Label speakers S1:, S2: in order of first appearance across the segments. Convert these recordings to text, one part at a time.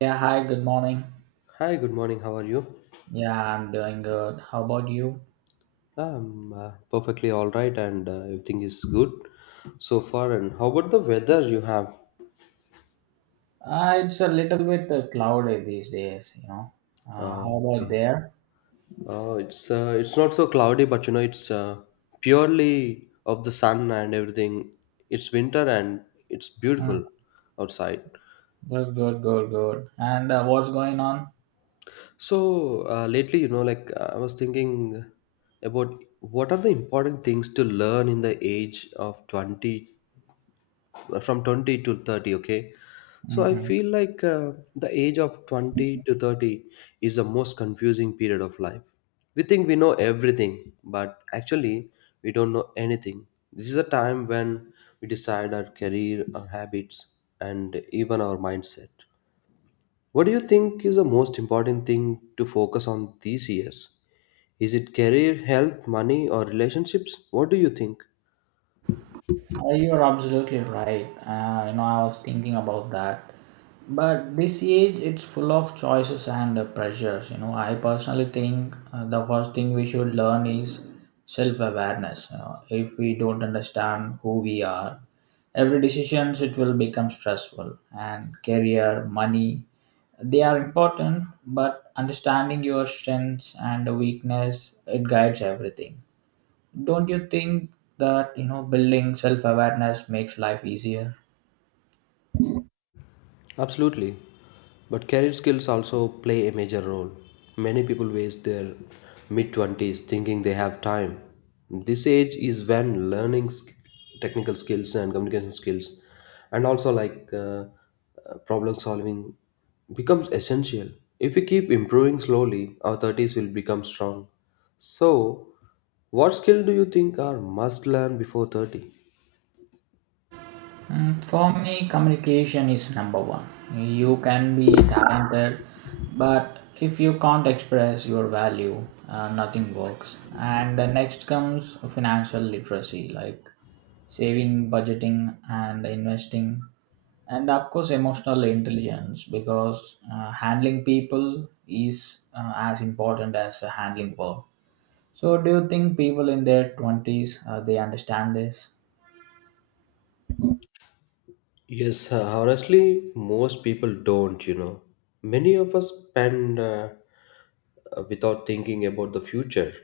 S1: Yeah, hi, good morning.
S2: Hi, good morning. How are you?
S1: Yeah, I'm doing good. How about you?
S2: I'm perfectly all right, and everything is good so far. And how about the weather you have?
S1: It's a little bit cloudy these days. How
S2: Oh,
S1: about
S2: okay.
S1: there?
S2: Oh, it's not so cloudy, but it's purely of the sun and everything. It's winter and it's
S1: Mm,
S2: beautiful outside.
S1: that's good, good, good. And what's going on?
S2: So, lately, like I was thinking about what are the important things to learn in the age of 20, from 20 to 30, okay. So I
S1: Mm-hmm.
S2: feel like the age of 20 to 30 is the most confusing period of life. We think we know everything, but actually we don't know anything. This is a time when we decide our career, our habits, and even our mindset. What do you think is the most important thing to focus on these years? Is it career, health, money, or relationships? What do you think?
S1: You're absolutely right. I was thinking about that. But this age, it's full of choices and pressures. I personally think the first thing we should learn is self-awareness. You know, if we don't understand who we are, every decisions it will become stressful. And career, money, they are important. But understanding your strengths and weakness, it guides everything. Don't you think that building self-awareness makes life easier?
S2: Absolutely. But career skills also play a major role. Many people waste their mid 20s thinking they have time. This age is when learning technical skills and communication skills, and also like problem solving becomes essential. If we keep improving slowly, our 30s will become strong. So, what skill do you think are must learn before 30?
S1: For me communication is number one. You can be talented, but if you can't express your value, nothing works. And the next comes financial literacy, like saving, budgeting, and investing. And of course emotional intelligence, because handling people is as important as handling work. So, do you think people in their 20s they understand this?
S2: Yes, Honestly, most people don't. Many of us spend without thinking about the future.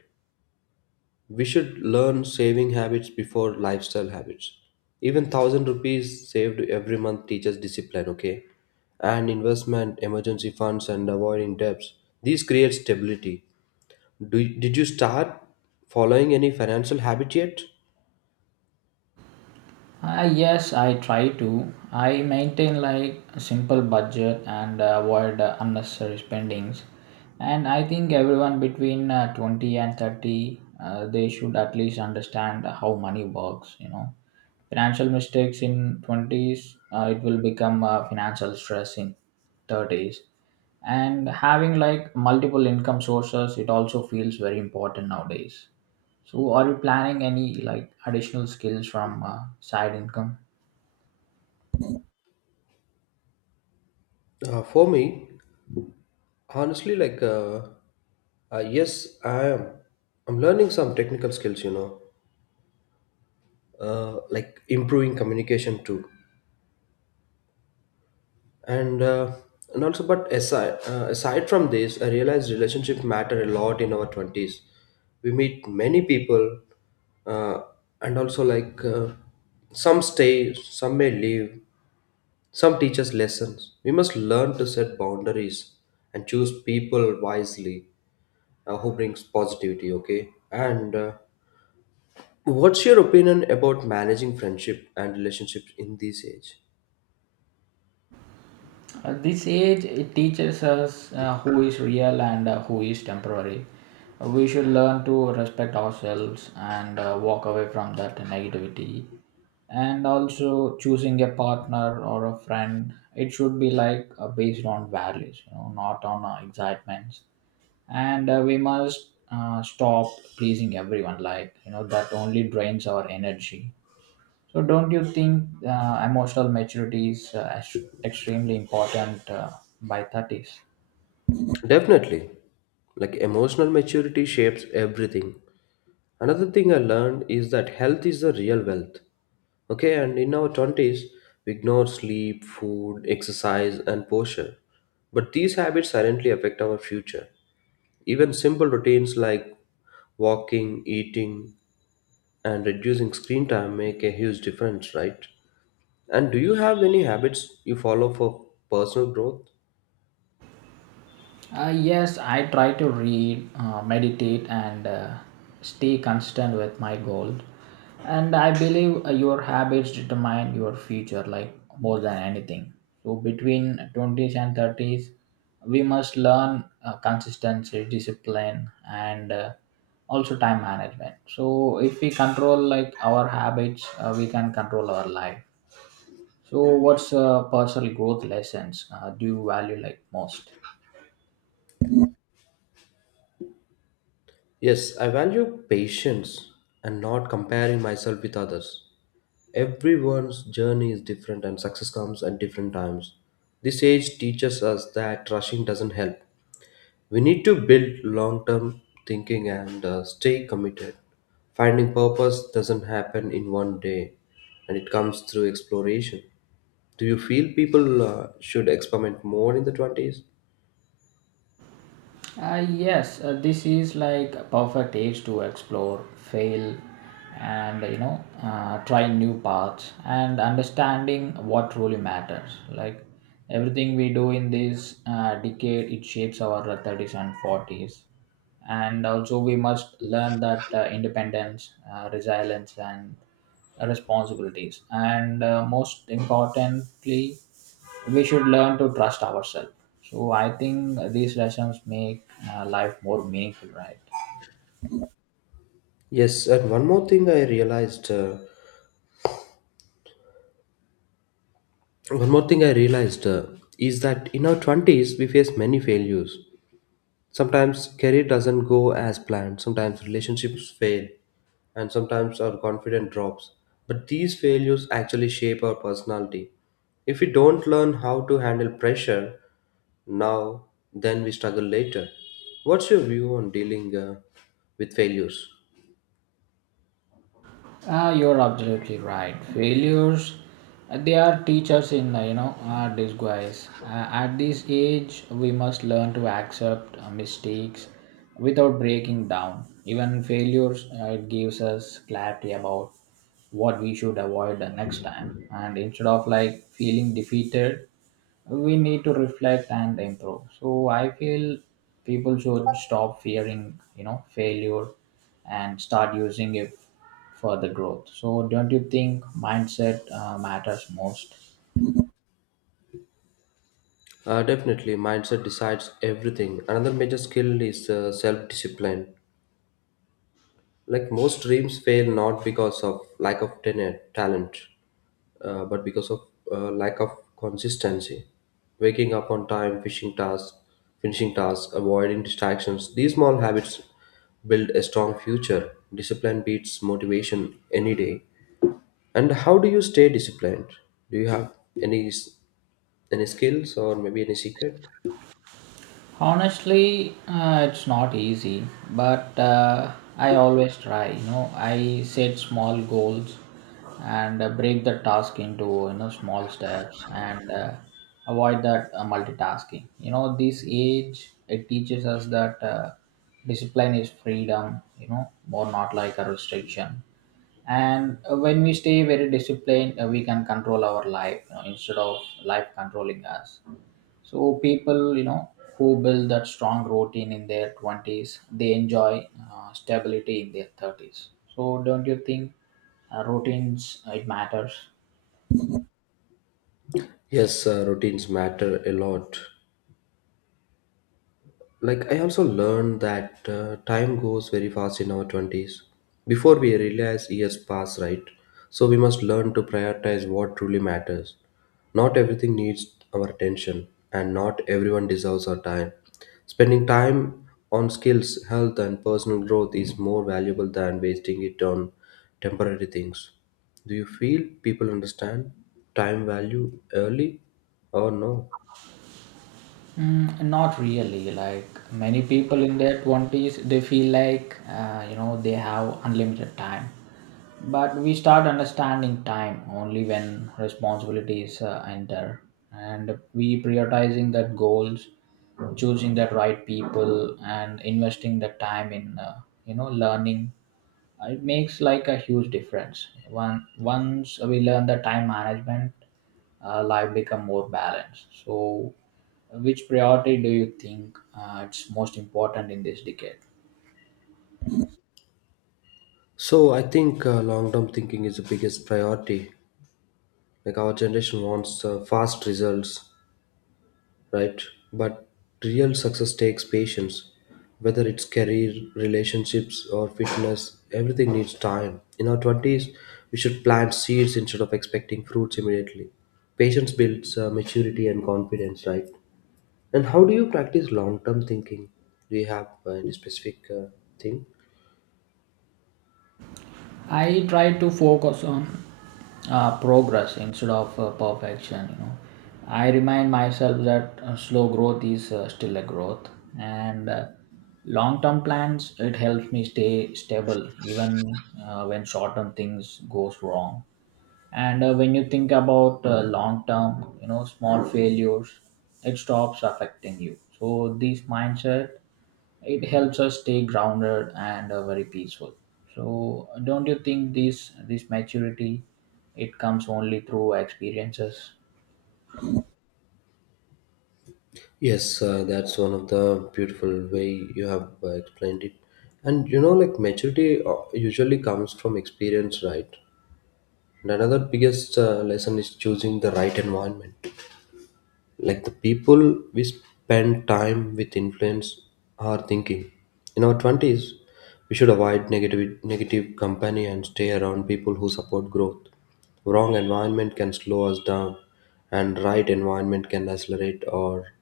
S2: We should learn saving habits before lifestyle habits. Even 1,000 rupees saved every month teaches discipline, okay? And investment, emergency funds, and avoiding debts. These create stability. Did you start following any financial habit yet?
S1: Yes, I try to. I maintain like a simple budget and avoid unnecessary spendings. And I think everyone between 20 and 30 they should at least understand how money works, you know. Financial mistakes in 20s, it will become financial stress in 30s. And having like multiple income sources it also feels very important nowadays. So, are you planning any like additional skills from side income?
S2: For me, honestly, like yes, I'm learning some technical skills, like improving communication too, and uh, and also. But aside from this, I realized relationships matter a lot in our 20s. We meet many people, uh, and also like some stay, some may leave, some teach us lessons. We must learn to set boundaries and choose people wisely, who brings positivity, okay. And what's your opinion about managing friendship and relationships in this age?
S1: At this age, it teaches us who is real and who is temporary. We should learn to respect ourselves and walk away from that negativity. And also, choosing a partner or a friend, it should be like, based on values, you know, not on excitements. And we must stop pleasing everyone. That only drains our energy. So, don't you think emotional maturity is extremely important by 30s?
S2: Definitely. Like, emotional maturity shapes everything. Another thing I learned is that health is the real wealth, okay. And in our 20s we ignore sleep, food, exercise, and posture, but these habits silently affect our future. Even simple routines like walking, eating, and reducing screen time make a huge difference, right? And do you have any habits you follow for personal growth?
S1: Yes, I try to read, meditate, and stay consistent with my goal. And I believe your habits determine your future, like more than anything. So between twenties and thirties, we must learn consistency, discipline, and also time management. So if we control like our habits, we can control our life. So what's personal growth lessons do you value like most?
S2: Yes, I value patience and not comparing myself with others. Everyone's journey is different and success comes at different times. This age teaches us that rushing doesn't help. We need to build long term thinking and stay committed. Finding purpose doesn't happen in one day, and it comes through exploration. Do you feel people should experiment more in the 20s?
S1: Yes, this is like a perfect age to explore, fail, and try new paths and understanding what truly matters. Like everything we do in this decade, it shapes our 30s and 40s, and also we must learn that independence, resilience, and responsibilities, and most importantly we should learn to trust ourselves. So I think these lessons make life more meaningful, right?
S2: Yes, and one more thing I realized is that in our 20s we face many failures. Sometimes career doesn't go as planned, sometimes relationships fail, and sometimes our confidence drops. But these failures actually shape our personality. If we don't learn how to handle pressure now, then we struggle later. What's your view on dealing with failures?
S1: Ah, you're absolutely right. Failures, they are teachers in, disguise. At this age, we must learn to accept mistakes without breaking down. Even failures, it gives us clarity about what we should avoid the next time. And instead of like feeling defeated, we need to reflect and improve. So I feel people should stop fearing, you know, failure, and start using it for the growth. So, don't you think mindset matters most?
S2: Definitely, mindset decides everything. Another major skill is self discipline. Like, most dreams fail not because of lack of tenor, talent, but because of lack of consistency. Waking up on time, finishing tasks, avoiding distractions. These small habits build a strong future. Discipline beats motivation any day. And how do you stay disciplined? Do you have any s- any skills or maybe any secret?
S1: Honestly, it's not easy, but I always try, you know. I set small goals and break the task into, you know, small steps, and avoid that multitasking. You know, this age it teaches us that discipline is freedom, you know, more not like a restriction. And when we stay very disciplined, we can control our life, you know, instead of life controlling us. So people, you know, who build that strong routine in their 20s, they enjoy stability in their 30s. So don't you think routines it matters?
S2: Yes, routines matter a lot. Like, I also learned that time goes very fast in our 20s. Before we realize years pass, right? So, we must learn to prioritize what truly matters. Not everything needs our attention, and not everyone deserves our time. Spending time on skills, health, and personal growth is more valuable than wasting it on temporary things. Do you feel people understand time value early or no?
S1: Not really. Like many people in their 20s, they feel like, they have unlimited time. But we start understanding time only when responsibilities enter. And we prioritizing that goals, choosing the right people, and investing the time in, learning, it makes like a huge difference. One Once we learn the time management, life become more balanced. So which priority do you think it's most important in this decade?
S2: So I think long-term thinking is the biggest priority. Like our generation wants fast results, right? But real success takes patience. Whether it's career, relationships, or fitness, everything needs time. In our 20s, we should plant seeds instead of expecting fruits immediately. Patience builds maturity and confidence, right? And how do you practice long-term thinking? Do you have any specific thing?
S1: I try to focus on progress instead of perfection, you know. I remind myself that slow growth is still a growth. And long term plans it helps me stay stable even when short term things goes wrong. And when you think about long term, you know, small failures, it stops affecting you. So this mindset, it helps us stay grounded and very peaceful. So don't you think this maturity, it comes only through experiences?
S2: Yes, that's one of the beautiful way you have explained it. And like maturity usually comes from experience, right? And another biggest lesson is choosing the right environment. Like the people we spend time with influence our thinking. In our 20s, we should avoid negative company and stay around people who support growth. Wrong environment can slow us down, and right environment can accelerate our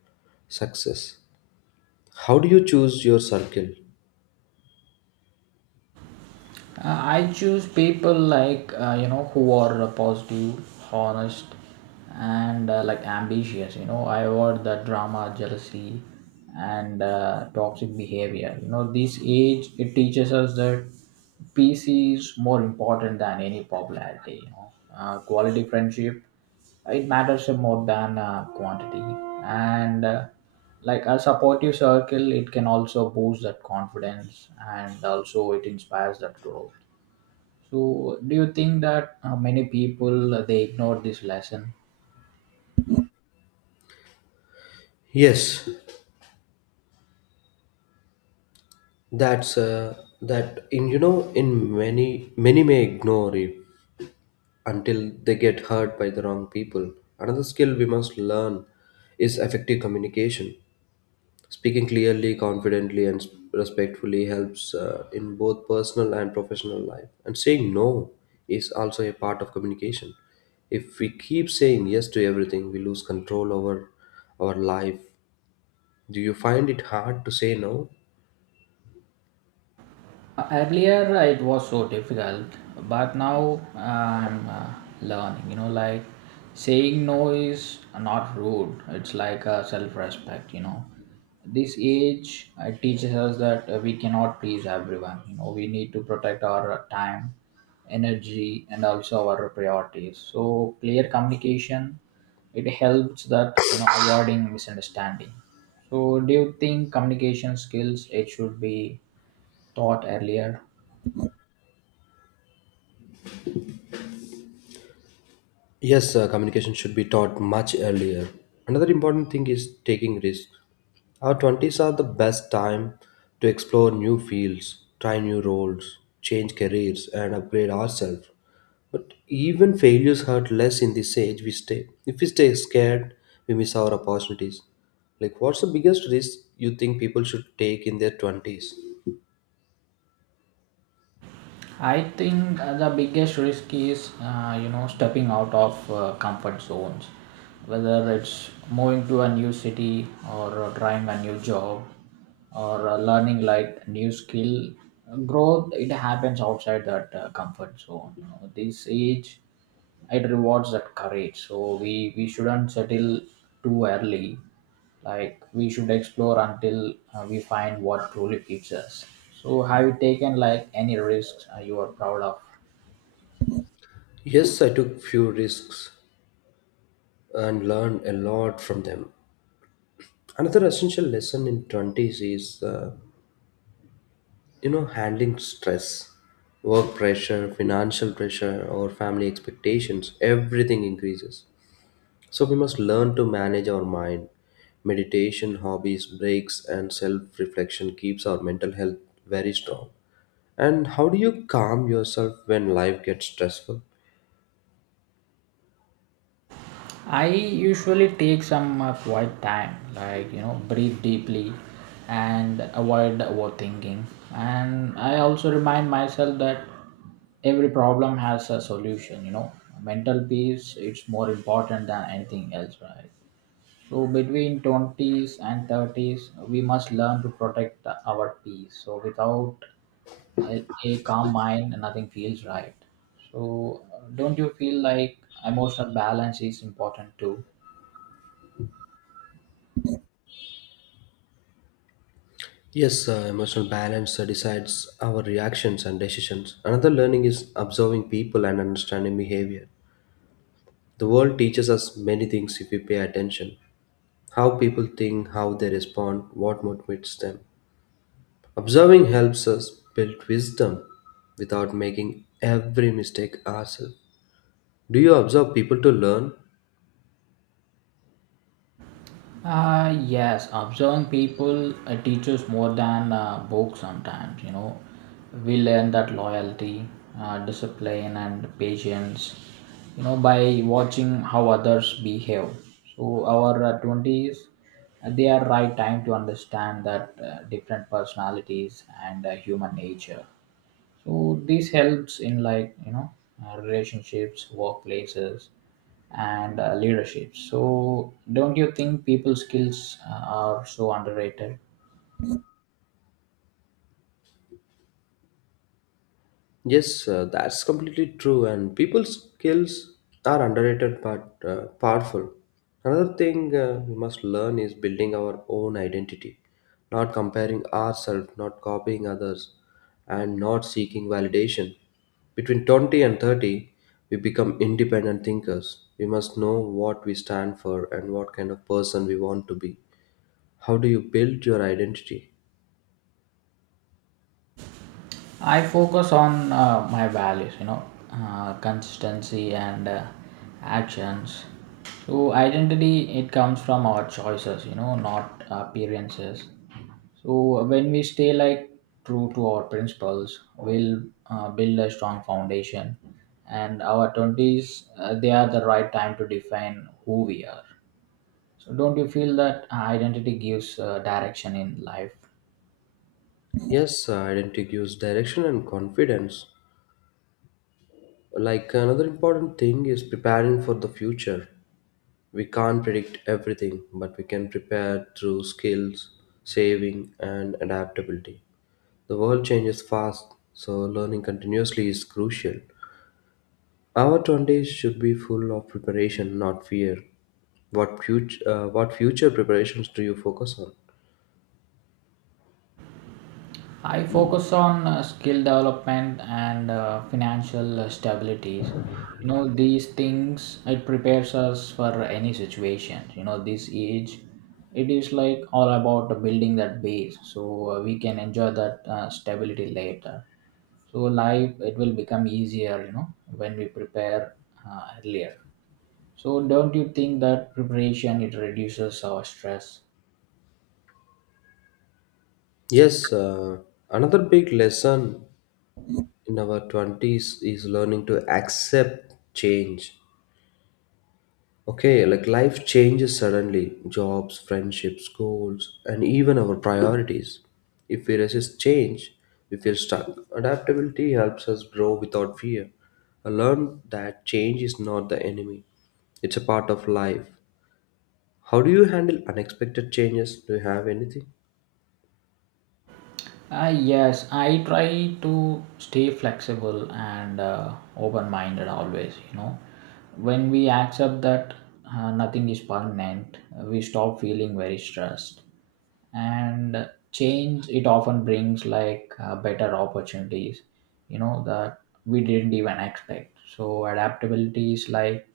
S2: success. How do you choose your circle?
S1: I choose people like, who are positive, honest, and like ambitious. You know, I avoid the drama, jealousy, and toxic behavior. You know, this age it teaches us that peace is more important than any popularity. You know, quality friendship it matters more than quantity. And like a supportive circle it can also boost that confidence and also it inspires that growth. So do you think that many people they ignore this lesson?
S2: Yes, that's uh, that in, in many may ignore you until they get hurt by the wrong people. Another skill we must learn is effective communication. Speaking clearly, confidently, and respectfully helps in both personal and professional life. And saying no is also a part of communication. If we keep saying yes to everything, we lose control over our life. Do you find it hard to say no?
S1: Earlier it was so difficult, but now I'm learning. You know, like saying no is not rude. It's like a self-respect. You know, this age teaches us that we cannot please everyone. You know, we need to protect our time, energy, and also our priorities. So clear communication it helps that, you know, avoiding misunderstanding. So do you think communication skills it should be taught earlier?
S2: Yes, communication should be taught much earlier. Another important thing is taking risks. Our 20s are the best time to explore new fields, try new roles, change careers, and upgrade ourselves. But even failures hurt less in this age we stay. If we stay scared, we miss our opportunities. Like, what's the biggest risk you think people should take in their 20s?
S1: I think the biggest risk is, stepping out of comfort zones, whether it's moving to a new city or trying a new job or learning like new skill. Growth it happens outside that comfort zone. You know, this age it rewards that courage, so we shouldn't settle too early. Like we should explore until we find what truly fits us. So have you taken like any risks you are proud of?
S2: Yes, I took few risks and learned a lot from them. Another essential lesson in 20s is, handling stress, work pressure, financial pressure, or family expectations. Everything increases. So we must learn to manage our mind. Meditation, hobbies, breaks, and self-reflection keeps our mental health very strong. And how do you calm yourself when life gets stressful?
S1: I usually take some quiet time, like, you know, breathe deeply and avoid overthinking. And I also remind myself that every problem has a solution, you know. Mental peace it's more important than anything else, right? So between 20s and 30s, we must learn to protect our peace. So without a calm mind, nothing feels right. So don't you feel like emotional balance is important too?
S2: Yes, emotional balance decides our reactions and decisions. Another learning is observing people and understanding behavior. The world teaches us many things if we pay attention: how people think, how they respond, what motivates them. Observing helps us build wisdom without making every mistake ourselves. Do you observe people to learn?
S1: Yes, observing people teaches more than books sometimes, you know. We learn that loyalty, discipline, and patience, you know, by watching how others behave. So, our 20s, they are right time to understand that different personalities and human nature. So this helps in, like, you know, relationships, workplaces, and leadership. So don't you think people skills are so underrated?
S2: Yes, that's completely true. And people's skills are underrated but powerful. Another thing we must learn is building our own identity, not comparing ourselves, not copying others, and not seeking validation. Between 20 and 30, we become independent thinkers. We must know what we stand for and what kind of person we want to be. How do you build your identity?
S1: I focus on my values, you know, consistency and actions. So identity it comes from our choices, you know, not appearances. So when we stay like true to our principles, we'll build a strong foundation. And our twenties, they are the right time to define who we are. So don't you feel that identity gives direction in life?
S2: Yes, identity gives direction and confidence. Like, another important thing is preparing for the future. We can't predict everything, but we can prepare through skills, saving, and adaptability. The world changes fast, so learning continuously is crucial. Our 20s should be full of preparation, not fear. What future preparations do you focus on?
S1: I focus on skill development and financial stability. You know, these things, it prepares us for any situation. You know, this age, it is like all about building that base, so we can enjoy that stability later. So, life, it will become easier, you know, when we prepare earlier. So, don't you think that preparation, it reduces our stress?
S2: Yes, another big lesson in our 20s is learning to accept change. Okay, like life changes suddenly: jobs, friendships, goals, and even our priorities. If we resist change, we feel stuck. Adaptability helps us grow without fear. I learned that change is not the enemy, it's a part of life. How do you handle unexpected changes? Do you have anything?
S1: Yes, I try to stay flexible and open minded always. You know, when we accept that nothing is permanent, we stop feeling very stressed. And change, it often brings like better opportunities, you know, that we didn't even expect. So, adaptability is like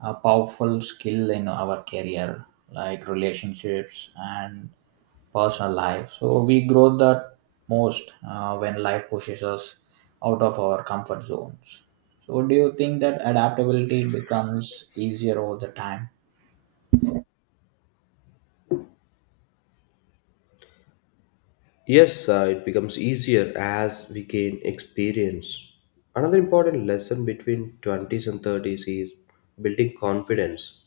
S1: a powerful skill in our career, like relationships and personal life. So we grow the most when life pushes us out of our comfort zones. So do you think that adaptability becomes easier over the time?
S2: Yes, it becomes easier as we gain experience. Another important lesson between 20s and 30s is building confidence.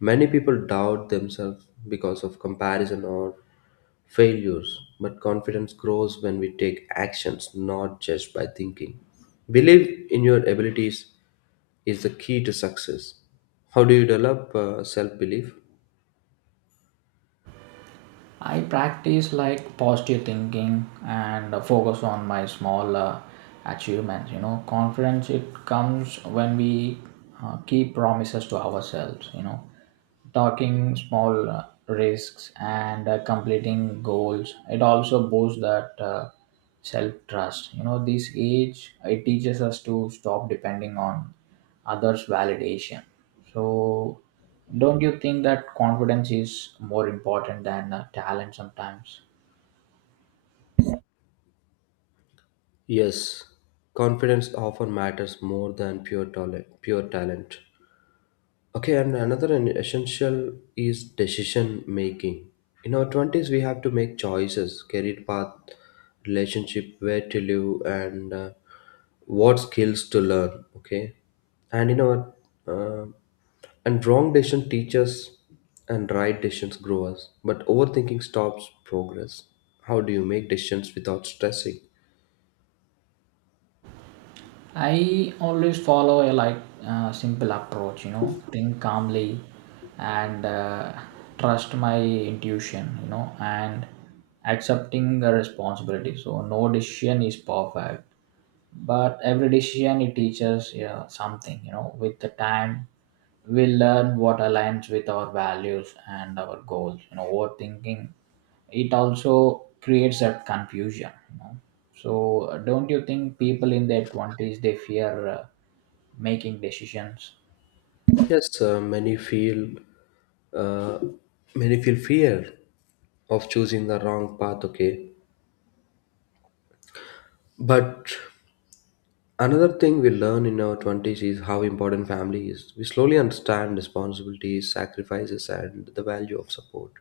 S2: Many people doubt themselves because of comparison or failures, but confidence grows when we take actions, not just by thinking. Believe in your abilities is the key to success. How do you develop self belief?
S1: I practice like positive thinking and focus on my small achievements. You know, confidence it comes when we keep promises to ourselves. You know, talking small risks and completing goals. It also boosts that self trust. You know, this age it teaches us to stop depending on others' validation. So don't you think that confidence is more important than talent sometimes?
S2: Yes, confidence often matters more than pure talent. Pure talent. Okay, and another essential is decision making. In our 20s, we have to make choices: career path, relationship, where to live, and what skills to learn. Okay, and in our uh, and wrong decision teaches and right decisions grow us, but overthinking stops progress. How do you make decisions without stressing?
S1: I always follow a like simple approach, you know, think calmly and trust my intuition, you know, and accepting the responsibility. So no decision is perfect, but every decision it teaches, yeah, something, you know. With the time we learn what aligns with our values and our goals, you know. Overthinking, it also creates that confusion, you know. So don't you think people in their 20s they fear making decisions?
S2: Yes, uh, many feel fear of choosing the wrong path. Okay, but another thing we learn in our 20s is how important family is. We slowly understand responsibilities, sacrifices, and the value of support.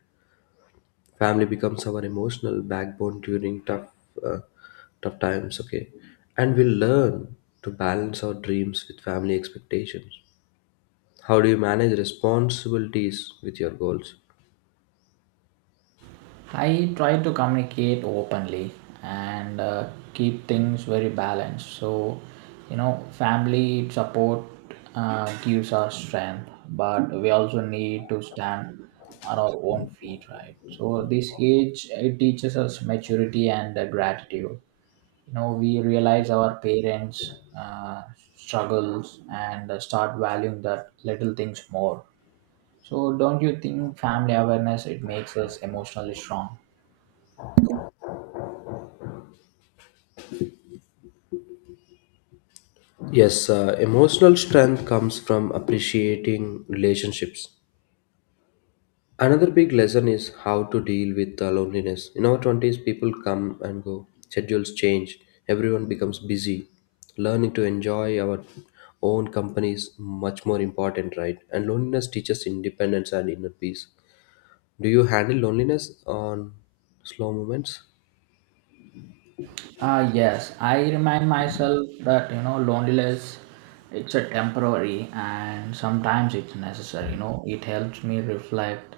S2: Family becomes our emotional backbone during uh, tough times. Okay, and we learn to balance our dreams with family expectations. How do you manage responsibilities with your goals?
S1: I try to communicate openly and keep things very balanced. So, you know, family support gives us strength, but we also need to stand on our own feet, right? So, this age it teaches us maturity and gratitude. You know, we realize our parents' struggles and start valuing that little things more. So, don't you think family awareness it makes us emotionally strong?
S2: Yes, emotional strength comes from appreciating relationships. Another big lesson is how to deal with loneliness. In our 20s, people come and go, schedules change, everyone becomes busy. Learning to enjoy our own company is much more important, right? And loneliness teaches independence and inner peace. Do you handle loneliness on slow moments?
S1: Ah, yes, I remind myself that, you know, loneliness, it's a temporary and sometimes it's necessary. You know, it helps me reflect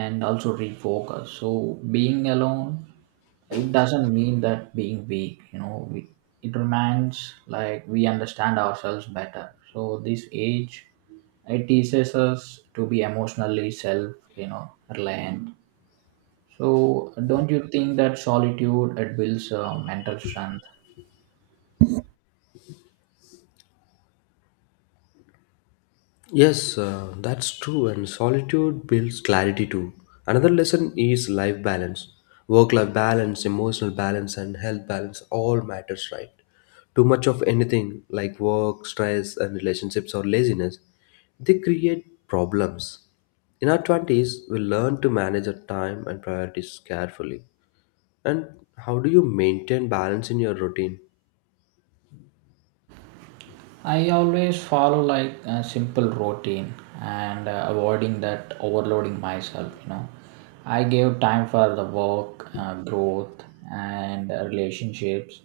S1: and also refocus. So being alone, it doesn't mean that being weak. You know, it reminds like we understand ourselves better. So this age, it teaches us to be emotionally self, you know, reliant. So, don't you think that solitude it builds mental strength?
S2: Yes, that's true, and solitude builds clarity too. Another lesson is life balance. Work life balance, emotional balance, and health balance all matters, right? Too much of anything like work, stress, and relationships or laziness, they create problems. In our 20s, we learn to manage our time and priorities carefully. And how do you maintain balance in your routine?
S1: I always follow like a simple routine and avoiding that overloading myself. You know, I give time for the work, growth, and relationships.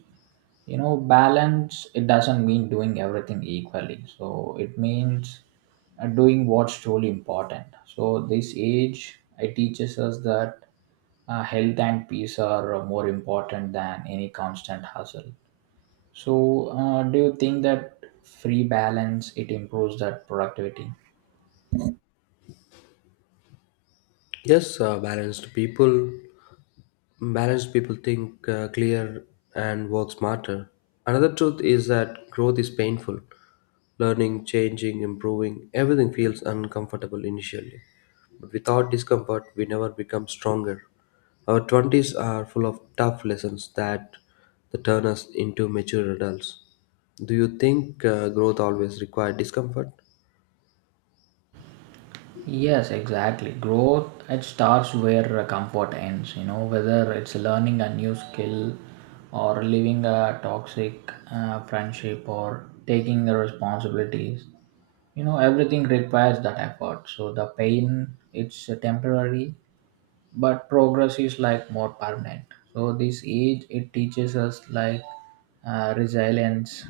S1: You know, balance, it doesn't mean doing everything equally, so it means doing what's truly important. So this age it teaches us that health and peace are more important than any constant hustle. So do you think that free balance it improves that productivity?
S2: Yes, balanced people think clear and work smarter. Another truth is that growth is painful. Learning, changing, improving, everything feels uncomfortable initially. But without discomfort, we never become stronger. Our 20s are full of tough lessons that turn us into mature adults. Do you think growth always requires discomfort?
S1: Yes, exactly. Growth, it starts where comfort ends. You know, whether it's learning a new skill, or leaving a toxic friendship, or taking the responsibilities. You know, everything requires that effort. So the pain, it's temporary, but progress is like more permanent. So this age it teaches us like resilience.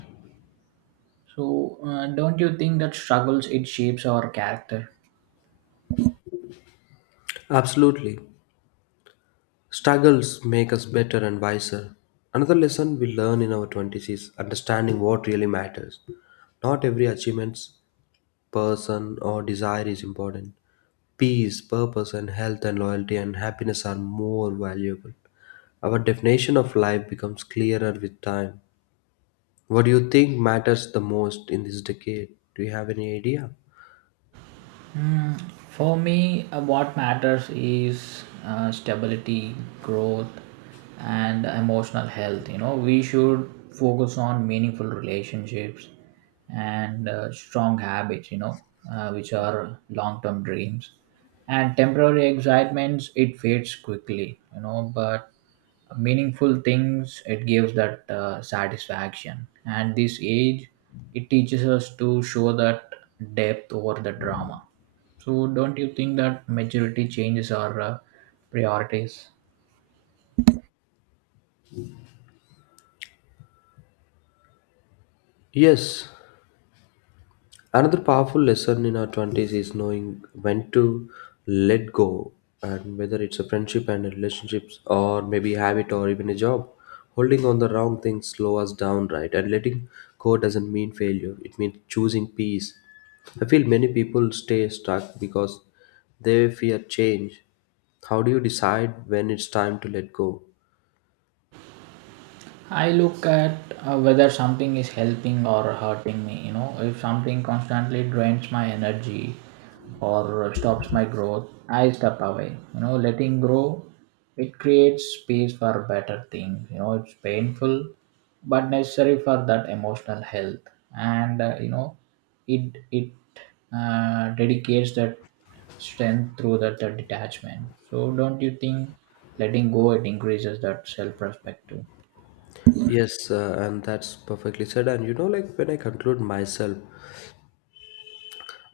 S1: So don't you think that struggles it shapes our character?
S2: Absolutely. Struggles make us better and wiser. Another lesson we learn in our 20s is understanding what really matters. Not every achievement, person, or desire is important. Peace, purpose, and health, and loyalty and happiness are more valuable. Our definition of life becomes clearer with time. What do you think matters the most in this decade? Do you have any idea?
S1: For me, what matters is stability, growth, and emotional health. You know, we should focus on meaningful relationships and strong habits, you know, which are long term dreams. And temporary excitements, it fades quickly, you know, but meaningful things, it gives that satisfaction. And this age, it teaches us to show that depth over the drama. So don't you think that majority changes our priorities?
S2: Yes. Another powerful lesson in our 20s is knowing when to let go, and whether it's a friendship and relationships, or maybe habit, or even a job. Holding on the wrong things slow us down, right? And letting go doesn't mean failure, it means choosing peace. I feel many people stay stuck because they fear change. How do you decide when it's time to let go?
S1: I look at whether something is helping or hurting me. You know, if something constantly drains my energy or stops my growth, I step away. You know, letting grow, it creates space for better things. You know, it's painful, but necessary for that emotional health. And you know, it dedicates that strength through that detachment. So, don't you think letting go it increases that self-respect too?
S2: Yes, and that's perfectly said. And like when I conclude myself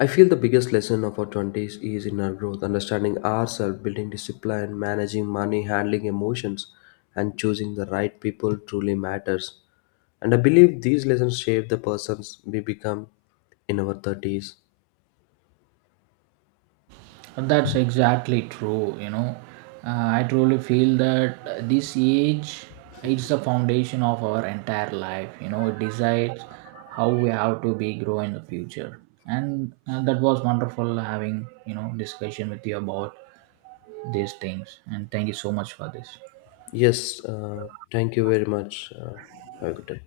S2: I feel the biggest lesson of our 20s is in our growth, understanding ourselves, building discipline, managing money, handling emotions, and choosing the right people truly matters. And I believe these lessons shape the persons we become in our 30s.
S1: That's exactly true. You know, I truly feel that this age, it's the foundation of our entire life. You know, it decides how we have to be grow in the future. And that was wonderful having, you know, discussion with you about these things. And thank you so much for this.
S2: Yes, thank you very much. Have a good day.